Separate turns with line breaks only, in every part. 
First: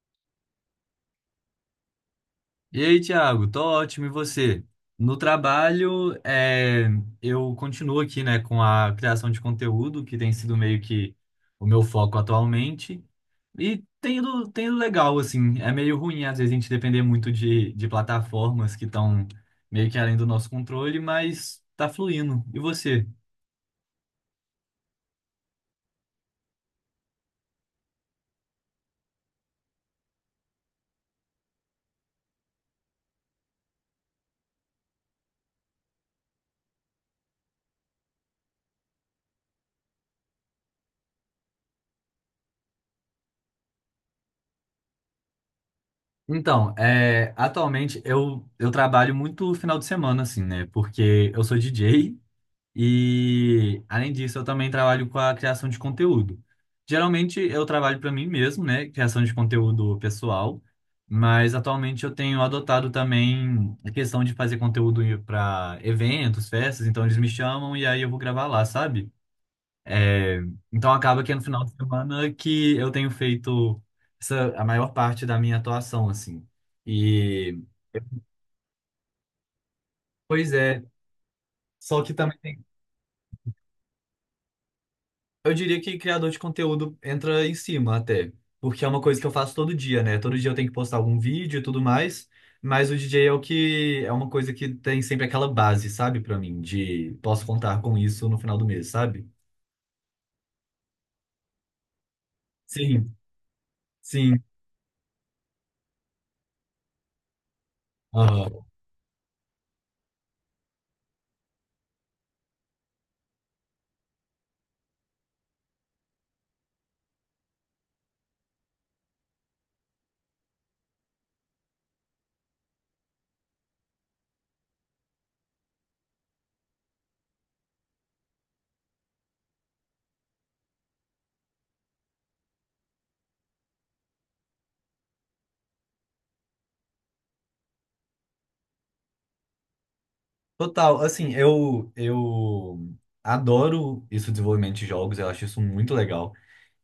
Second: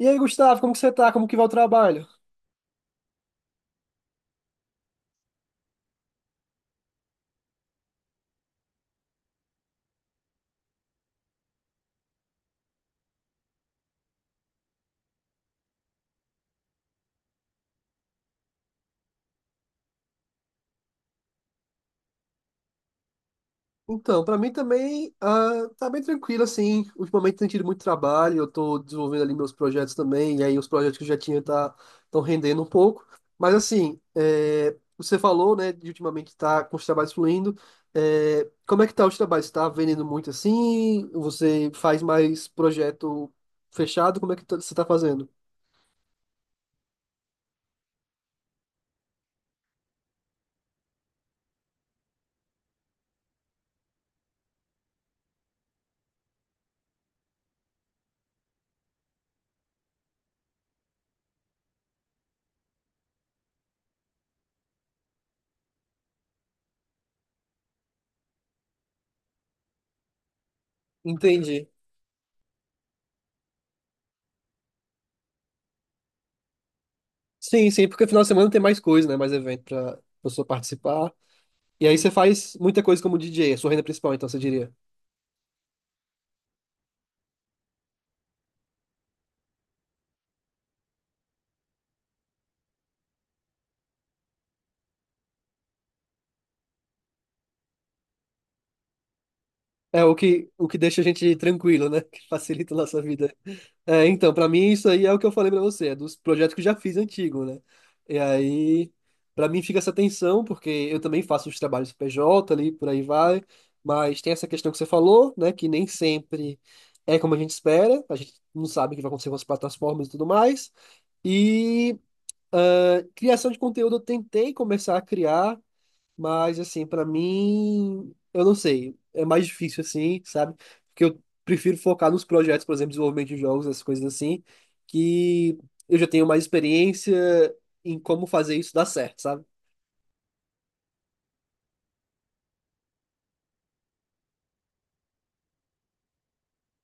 E aí, Gustavo, como que você tá? Como que vai o trabalho?
E aí, Thiago, tô ótimo, e você? No trabalho, eu continuo aqui, né, com a criação de conteúdo, que tem sido meio que o meu foco atualmente, e tem ido legal, assim, é meio ruim às vezes a gente depender muito de plataformas que estão meio que além do nosso controle, mas tá fluindo. E você?
Então, para mim também tá bem tranquilo, assim. Ultimamente tem tido muito trabalho, eu tô desenvolvendo ali meus projetos também, e aí os projetos que eu já tinha tá, estão rendendo um pouco. Mas assim, é, você falou, né, de ultimamente tá com os trabalhos fluindo. É, como é que tá os trabalhos? Tá vendendo muito assim? Você faz mais projeto fechado? Como é que você tá fazendo?
Atualmente eu trabalho muito final de semana, assim, né, porque eu sou DJ, e, além disso, eu também trabalho com a criação de conteúdo. Geralmente, eu trabalho para mim mesmo, né? Criação de conteúdo pessoal. Mas, atualmente, eu tenho adotado também a questão de fazer conteúdo para eventos, festas. Então, eles me chamam e aí eu vou gravar lá, sabe? É, então, acaba que é no final
Entendi.
de semana que eu tenho feito a maior parte da minha atuação, assim. E,
Sim, sim, porque final de semana tem mais coisa, né? Mais evento pra pessoa
pois é.
participar. E aí
Só
você
que também.
faz
Tem
muita coisa como DJ, a sua renda principal, então você diria.
Eu diria que criador de conteúdo entra em cima até, porque é uma coisa que eu faço todo dia, né? Todo dia eu tenho que postar algum vídeo e tudo mais, mas o DJ é o que é uma coisa que tem sempre aquela base, sabe, pra mim, de posso contar com isso no final do mês, sabe?
É o que deixa a gente tranquilo, né? Que facilita a nossa
Sim,
vida. É, então,
sim.
pra mim isso aí é o que eu falei pra você, é dos projetos que eu já fiz antigo, né? E
Aham.
aí, pra mim fica essa tensão, porque eu também faço os trabalhos PJ ali, por aí vai, mas tem essa questão que você falou, né? Que nem sempre é como a gente espera, a gente não sabe o que vai acontecer com as plataformas e tudo mais. E criação de conteúdo eu tentei começar a criar, mas, assim, pra mim, eu não sei. É mais difícil, assim, sabe? Porque eu prefiro focar nos projetos, por exemplo, desenvolvimento de jogos, essas coisas assim, que eu já tenho mais experiência em como fazer isso dar certo, sabe?
Total, assim, eu adoro isso, desenvolvimento de jogos, eu acho isso muito legal.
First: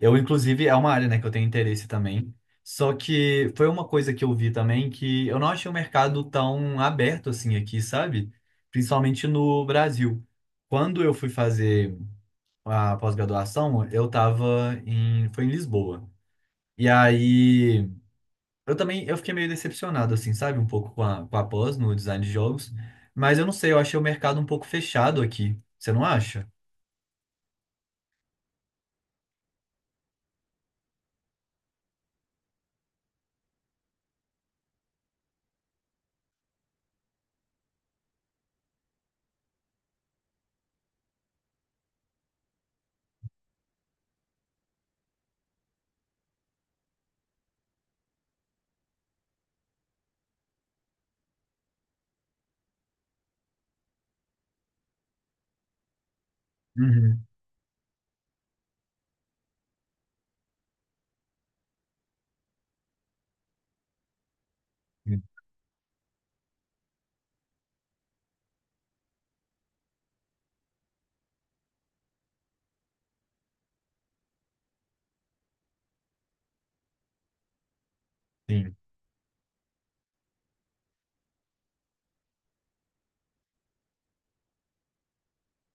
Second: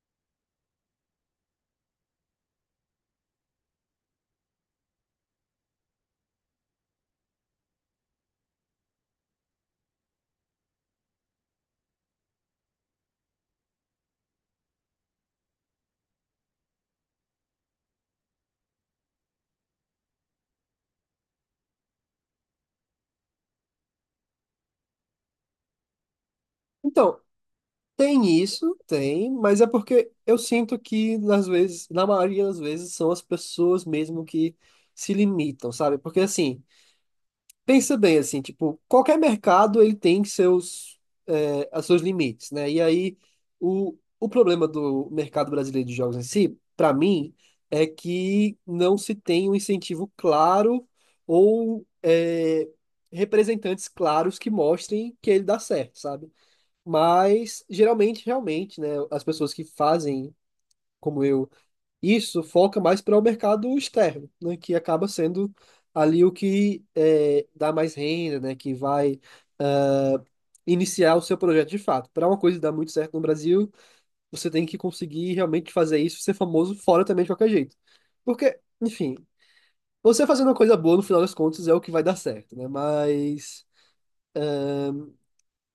Eu, inclusive, é uma área, né, que eu tenho interesse também. Só que foi uma coisa que eu vi também que eu não achei o mercado tão aberto assim aqui, sabe? Principalmente no Brasil. Quando eu fui fazer a pós-graduação, eu tava foi em Lisboa. E aí eu fiquei meio decepcionado, assim, sabe? Um pouco com com a pós no design de jogos. Mas eu não sei, eu achei o mercado um pouco fechado aqui. Você não acha?
Então, tem isso, tem, mas é porque eu sinto que, às vezes, na maioria das vezes, são as pessoas mesmo que se limitam, sabe? Porque, assim, pensa bem assim, tipo, qualquer mercado ele tem seus, é, as seus limites, né? E aí o problema do mercado brasileiro de jogos em si, para mim, é que não se tem um incentivo claro ou é, representantes claros que mostrem que ele dá certo, sabe?
Uhum.
Mas geralmente, realmente, né? As pessoas que fazem como eu isso foca mais para o mercado externo, né, que acaba sendo ali o que é, dá mais renda, né, que vai iniciar o seu projeto de fato. Para uma coisa dar muito certo no Brasil, você tem que conseguir realmente fazer isso, ser famoso fora também de qualquer jeito. Porque,
Sim,
enfim, você fazendo uma coisa boa, no final das contas, é o que vai dar certo, né? Mas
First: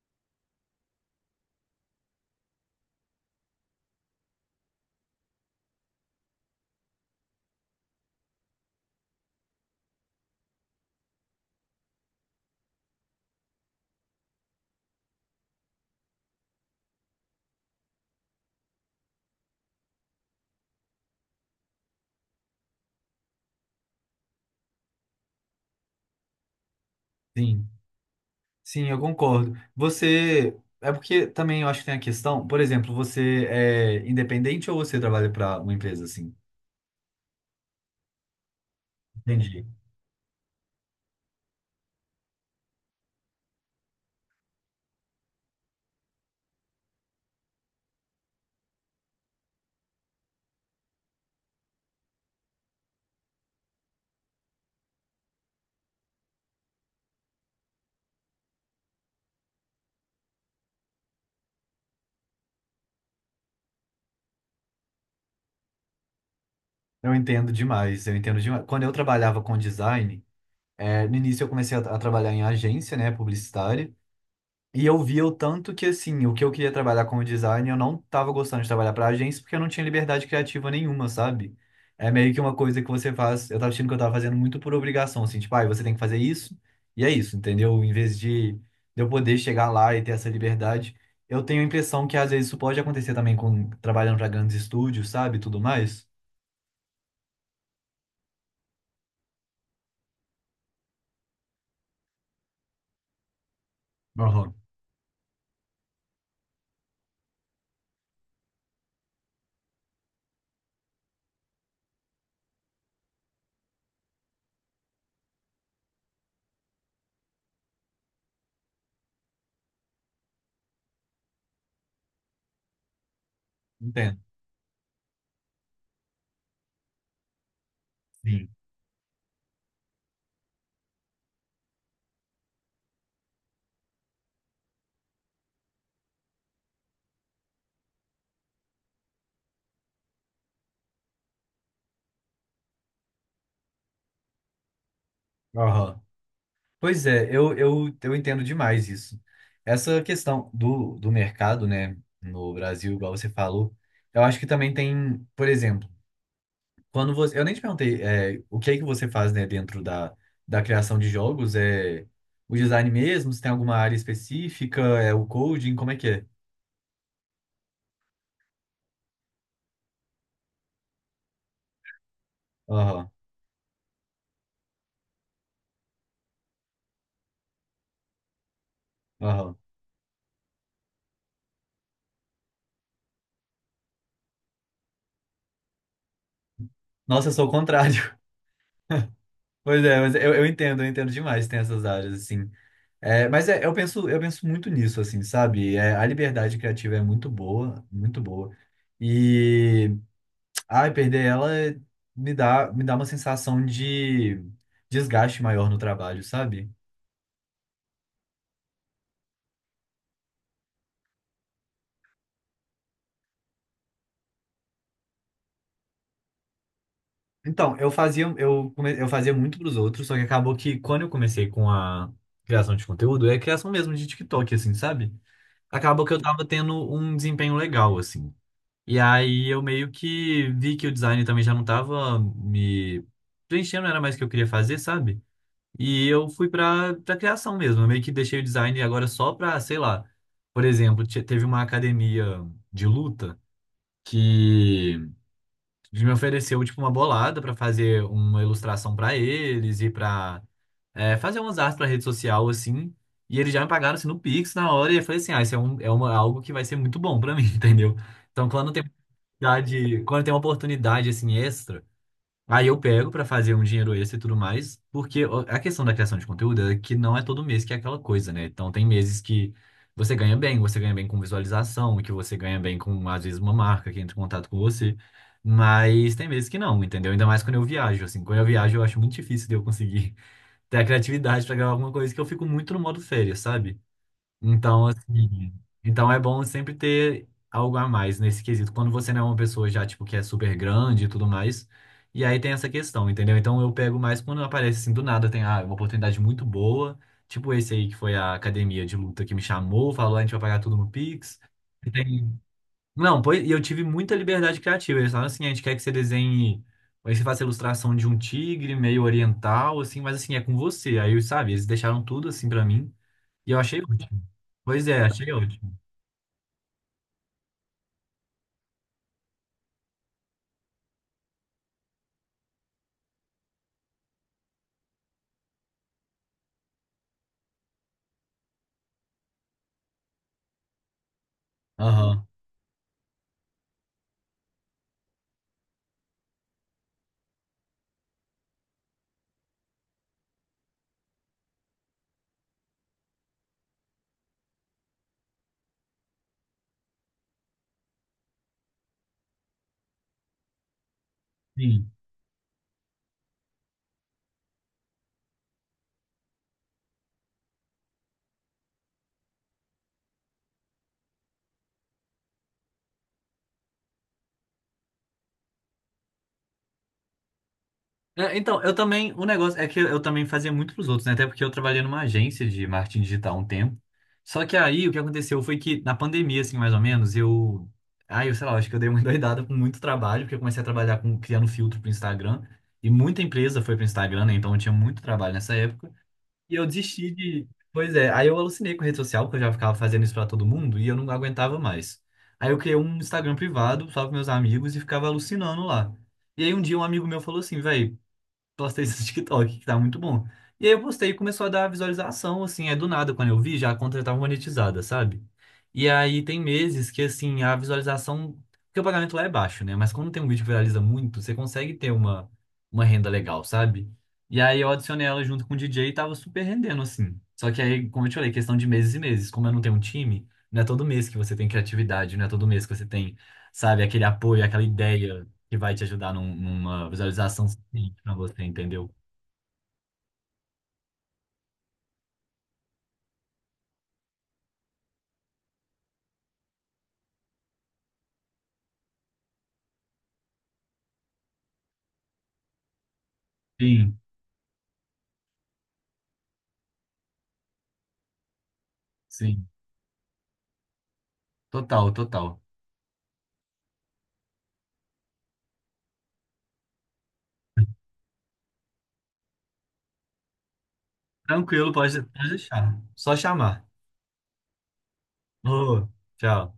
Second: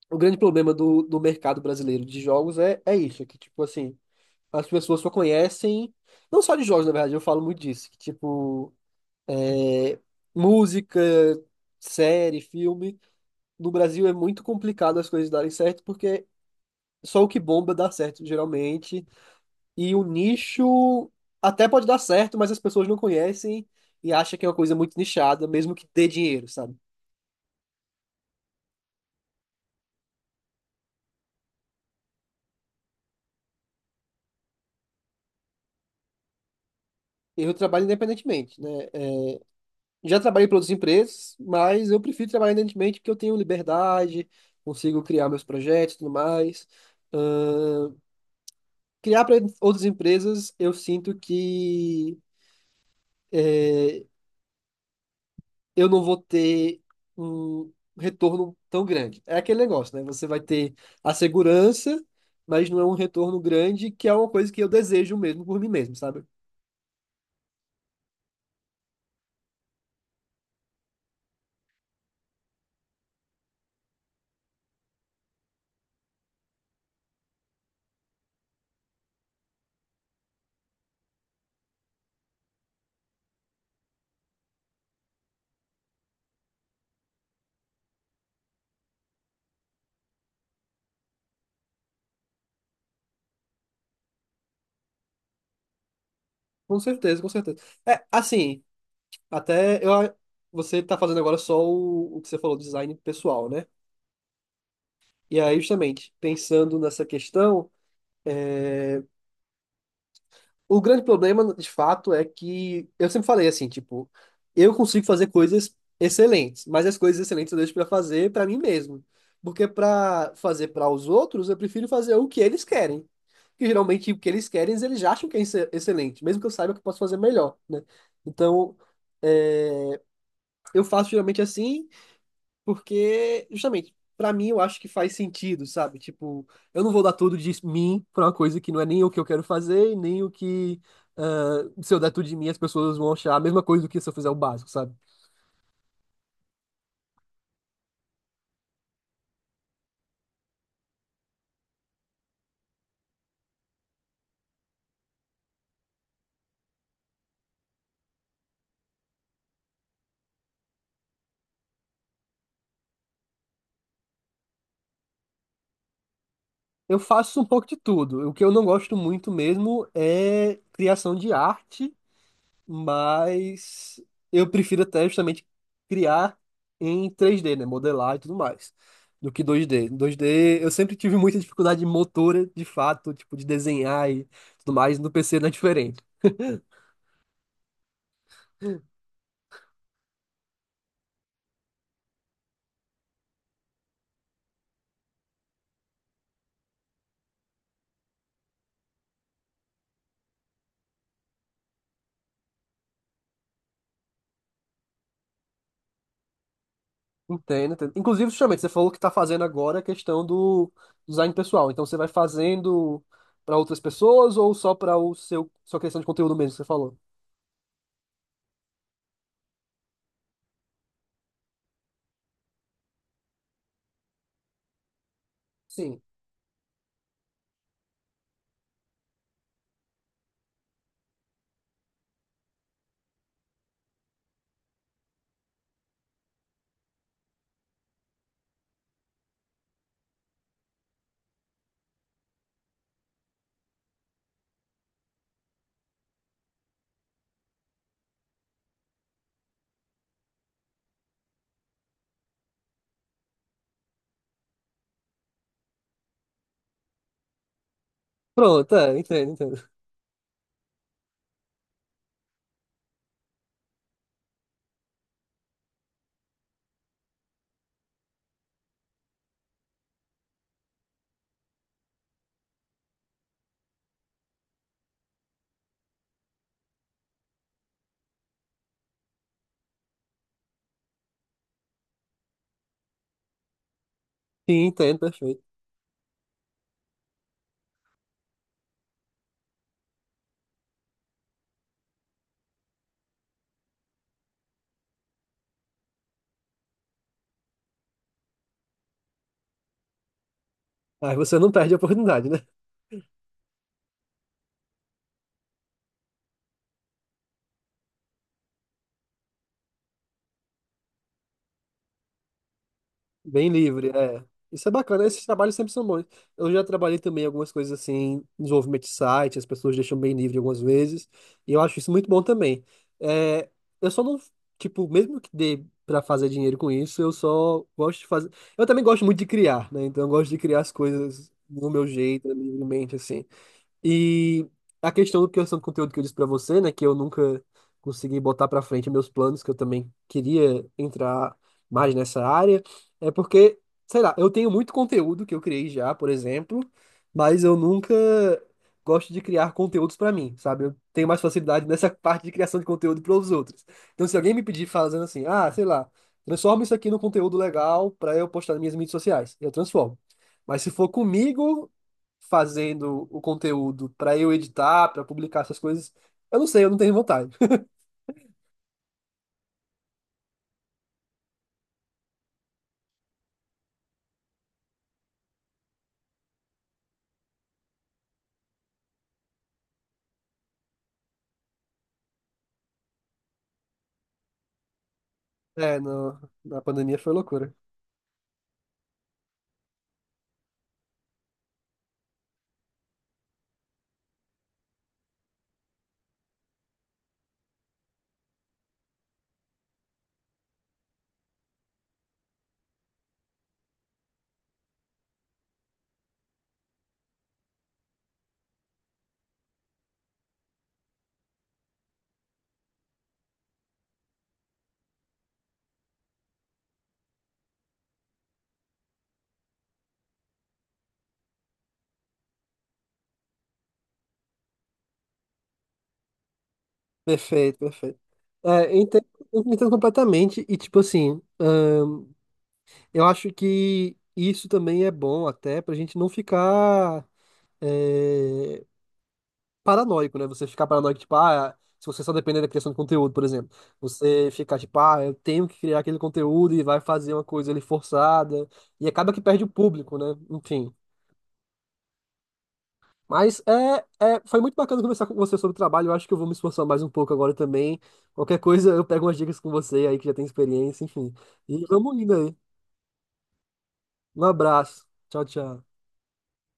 o grande problema do mercado brasileiro de jogos é, é isso, é que, tipo assim, as pessoas só conhecem, não só de jogos, na verdade, eu falo muito disso, que, tipo, é, música, série, filme. No Brasil é muito complicado as coisas darem certo, porque só o que bomba dá certo, geralmente. E o nicho até pode dar certo, mas as pessoas não conhecem e acham que é uma coisa muito nichada, mesmo que dê dinheiro, sabe?
sim. Sim, eu concordo. Você. É porque também eu acho que tem a questão, por exemplo, você é independente ou você trabalha para uma empresa assim?
Eu trabalho independentemente, né? É,
Entendi.
já trabalhei para outras empresas, mas eu prefiro trabalhar independentemente porque eu tenho liberdade, consigo criar meus projetos e tudo mais. Ahn, Criar para outras empresas, eu sinto que eu não vou ter um retorno tão grande. É aquele negócio, né? Você vai ter a segurança, mas não é um retorno grande, que é uma coisa que eu desejo mesmo por mim mesmo, sabe?
Eu entendo demais, eu entendo demais. Quando eu trabalhava com design, no início eu comecei a trabalhar em agência, né, publicitária. E eu via o tanto que, assim, o que eu queria trabalhar como design, eu não tava gostando de trabalhar para agência porque eu não tinha liberdade criativa nenhuma, sabe? É meio que uma coisa que você faz. Eu tava achando que eu tava fazendo muito por obrigação, assim, tipo, ah, você tem que fazer isso, e é isso, entendeu? Em vez de eu poder chegar lá e ter essa liberdade, eu tenho a impressão que às vezes isso pode acontecer também com trabalhando para grandes estúdios, sabe? Tudo mais.
Com certeza, com certeza. É, assim, até eu, você tá fazendo agora só o que você falou, design pessoal, né?
Aham,
E aí, justamente, pensando nessa questão. O grande problema, de fato, é que eu sempre falei assim, tipo, eu consigo fazer coisas excelentes, mas as coisas excelentes eu deixo pra fazer pra mim mesmo. Porque pra fazer pra os outros, eu prefiro fazer o que eles querem. Que geralmente o
entendo.
que eles querem, eles já acham que é excelente, mesmo que eu saiba que eu posso fazer melhor, né?
Sim.
Então, é, eu faço geralmente assim porque, justamente, pra mim eu acho que faz sentido, sabe? Tipo, eu não vou dar tudo de mim pra uma coisa que não é nem o que eu quero fazer, e nem o que. Ah, se eu der tudo de mim, as pessoas vão achar a mesma coisa do que se eu fizer o básico, sabe?
Aham. Pois é, eu entendo demais isso. Essa questão do mercado, né, no Brasil, igual você falou, eu acho que também tem, por exemplo, quando você. Eu nem te perguntei, é, o que é que você faz, né, da criação de jogos? É o design mesmo? Se tem alguma área específica? É o coding? Como é que é?
Eu faço um pouco de tudo. O que eu não gosto muito mesmo é criação de arte.
Aham,
Mas eu prefiro até justamente criar em 3D, né? Modelar e tudo mais, do que
aham.
2D. 2D, eu sempre tive muita dificuldade motora, de fato, tipo, de desenhar e tudo mais. No PC não é diferente.
Nossa, eu sou o contrário. Pois é, mas eu entendo demais, tem essas áreas, assim. É, mas é, eu penso muito nisso, assim, sabe? É, a liberdade criativa é muito boa, muito boa. E, ai, perder ela me dá uma sensação de desgaste maior no trabalho, sabe?
Entendo, entendo. Inclusive, justamente, você falou que está fazendo agora a questão do design pessoal. Então, você vai fazendo para outras pessoas ou só para o seu sua questão de conteúdo mesmo que você falou?
Então, eu fazia muito pros outros, só que acabou que quando eu comecei com a criação de conteúdo, é criação mesmo de TikTok, assim, sabe?
Sim.
Acabou que eu tava tendo um desempenho legal, assim. E aí eu meio que vi que o design também já não tava me preenchendo, não era mais o que eu queria fazer, sabe? E eu fui pra criação mesmo. Eu meio que deixei o design agora só pra, sei lá, por exemplo, teve uma academia de luta que me ofereceu tipo uma bolada pra fazer uma ilustração pra eles e pra fazer umas artes pra rede social assim. E eles já me pagaram assim, no Pix na hora, e eu falei assim, ah, algo que vai ser muito bom pra mim, entendeu? Então, quando
Pronto,
tem
é, entendo, entendo.
Quando tem uma oportunidade assim extra, aí eu pego pra fazer um dinheiro extra e tudo mais, porque a questão da criação de conteúdo é que não é todo mês que é aquela coisa, né? Então tem meses que você ganha bem com visualização, que você ganha bem com às vezes uma marca que entra em contato com você, mas tem meses que não, entendeu? Ainda mais quando eu viajo, assim, quando eu viajo eu acho muito difícil de eu conseguir ter a criatividade pra gravar alguma coisa que eu fico muito no modo férias, sabe?
Sim,
Então,
entendo, perfeito.
assim, então é bom sempre ter algo a mais nesse quesito. Quando você não é uma pessoa já, tipo, que é super grande e tudo mais. E aí tem essa questão, entendeu? Então eu pego mais quando aparece assim, do nada, tem ah, uma oportunidade muito boa. Tipo esse aí que foi a academia de luta que me chamou, falou, a gente vai pagar tudo no
Aí você
Pix.
não perde a oportunidade, né?
Não, pois, e eu tive muita liberdade criativa. Eles falaram assim, a gente quer que você desenhe, aí você faça a ilustração de um tigre meio oriental, assim, mas assim, é com você. Aí, sabe, eles deixaram tudo assim pra mim.
Bem
E eu achei
livre,
ótimo.
é. Isso é
Pois é,
bacana, esses
achei
trabalhos sempre
ótimo.
são bons. Eu já trabalhei também algumas coisas assim, desenvolvimento de site, as pessoas deixam bem livre algumas vezes, e eu acho isso muito bom também. É, eu só não, tipo, mesmo que dê pra fazer dinheiro com isso, eu só gosto de fazer. Eu também gosto muito de criar, né? Então eu gosto de criar as coisas do meu jeito,
Aham.
livremente, assim. E a questão do criação de conteúdo que eu disse pra você, né, que eu nunca consegui botar pra frente meus planos, que eu também queria entrar mais nessa área, é porque, sei lá, eu tenho muito conteúdo que eu criei já, por exemplo, mas eu nunca gosto de criar conteúdos pra mim, sabe? Eu tenho mais facilidade nessa
Sim.
parte de criação de conteúdo para os outros. Então, se alguém me pedir fazendo assim, ah, sei lá, transforma isso aqui num conteúdo legal pra eu postar nas minhas mídias sociais, eu transformo. Mas se for comigo, fazendo o conteúdo pra eu editar, pra publicar essas coisas. Eu não sei, eu não tenho vontade.
É, então, eu também, o negócio é que eu também fazia muito pros outros, né? Até porque eu trabalhei numa agência de marketing digital há um tempo. Só que aí o que aconteceu foi que na pandemia, assim, mais ou menos, eu. Aí, eu sei lá, acho que eu dei uma endoidada com muito trabalho, porque eu comecei a trabalhar com criando filtro pro Instagram. E muita empresa foi pro Instagram, né? Então eu tinha muito trabalho nessa
É,
época.
no,
E
na
eu
pandemia
desisti
foi
de.
loucura.
Pois é, aí eu alucinei com a rede social, porque eu já ficava fazendo isso pra todo mundo e eu não aguentava mais. Aí eu criei um Instagram privado só para meus amigos e ficava alucinando lá. E aí um dia um amigo meu falou assim, velho, postei isso no TikTok, que tá muito bom. E aí eu postei e começou a dar visualização, assim, é do nada, quando eu vi, já a conta já tava monetizada, sabe? E aí tem meses que, assim, a visualização, porque o pagamento lá é baixo, né? Mas quando tem um vídeo que viraliza muito, você consegue ter uma renda legal, sabe? E aí eu adicionei ela junto com o DJ e tava super rendendo, assim. Só que aí, como eu te falei, questão de meses e meses. Como eu não tenho um time, não é todo mês que você tem criatividade, não é todo mês que você tem, sabe, aquele apoio, aquela ideia que vai te ajudar numa visualização
Perfeito, perfeito.
suficiente para você,
É,
entendeu?
eu entendo completamente e, tipo assim, eu acho que isso também é bom até pra gente não ficar é, paranoico, né? Você ficar paranoico, tipo, ah, se você só depender da criação de conteúdo, por exemplo.
Sim,
Você ficar, tipo, ah, eu tenho que criar aquele conteúdo e vai fazer uma coisa ali forçada. E acaba que perde
sim.
o público, né? Enfim.
Total, total.
Mas é, é, foi muito bacana conversar com você sobre o trabalho. Eu acho que eu vou me esforçar mais um pouco agora também. Qualquer coisa, eu pego umas dicas com você aí que já tem experiência, enfim. E
Tranquilo,
vamos
pode,
indo
pode
aí.
deixar. Só chamar.
Um abraço. Tchau, tchau.
Ô, tchau.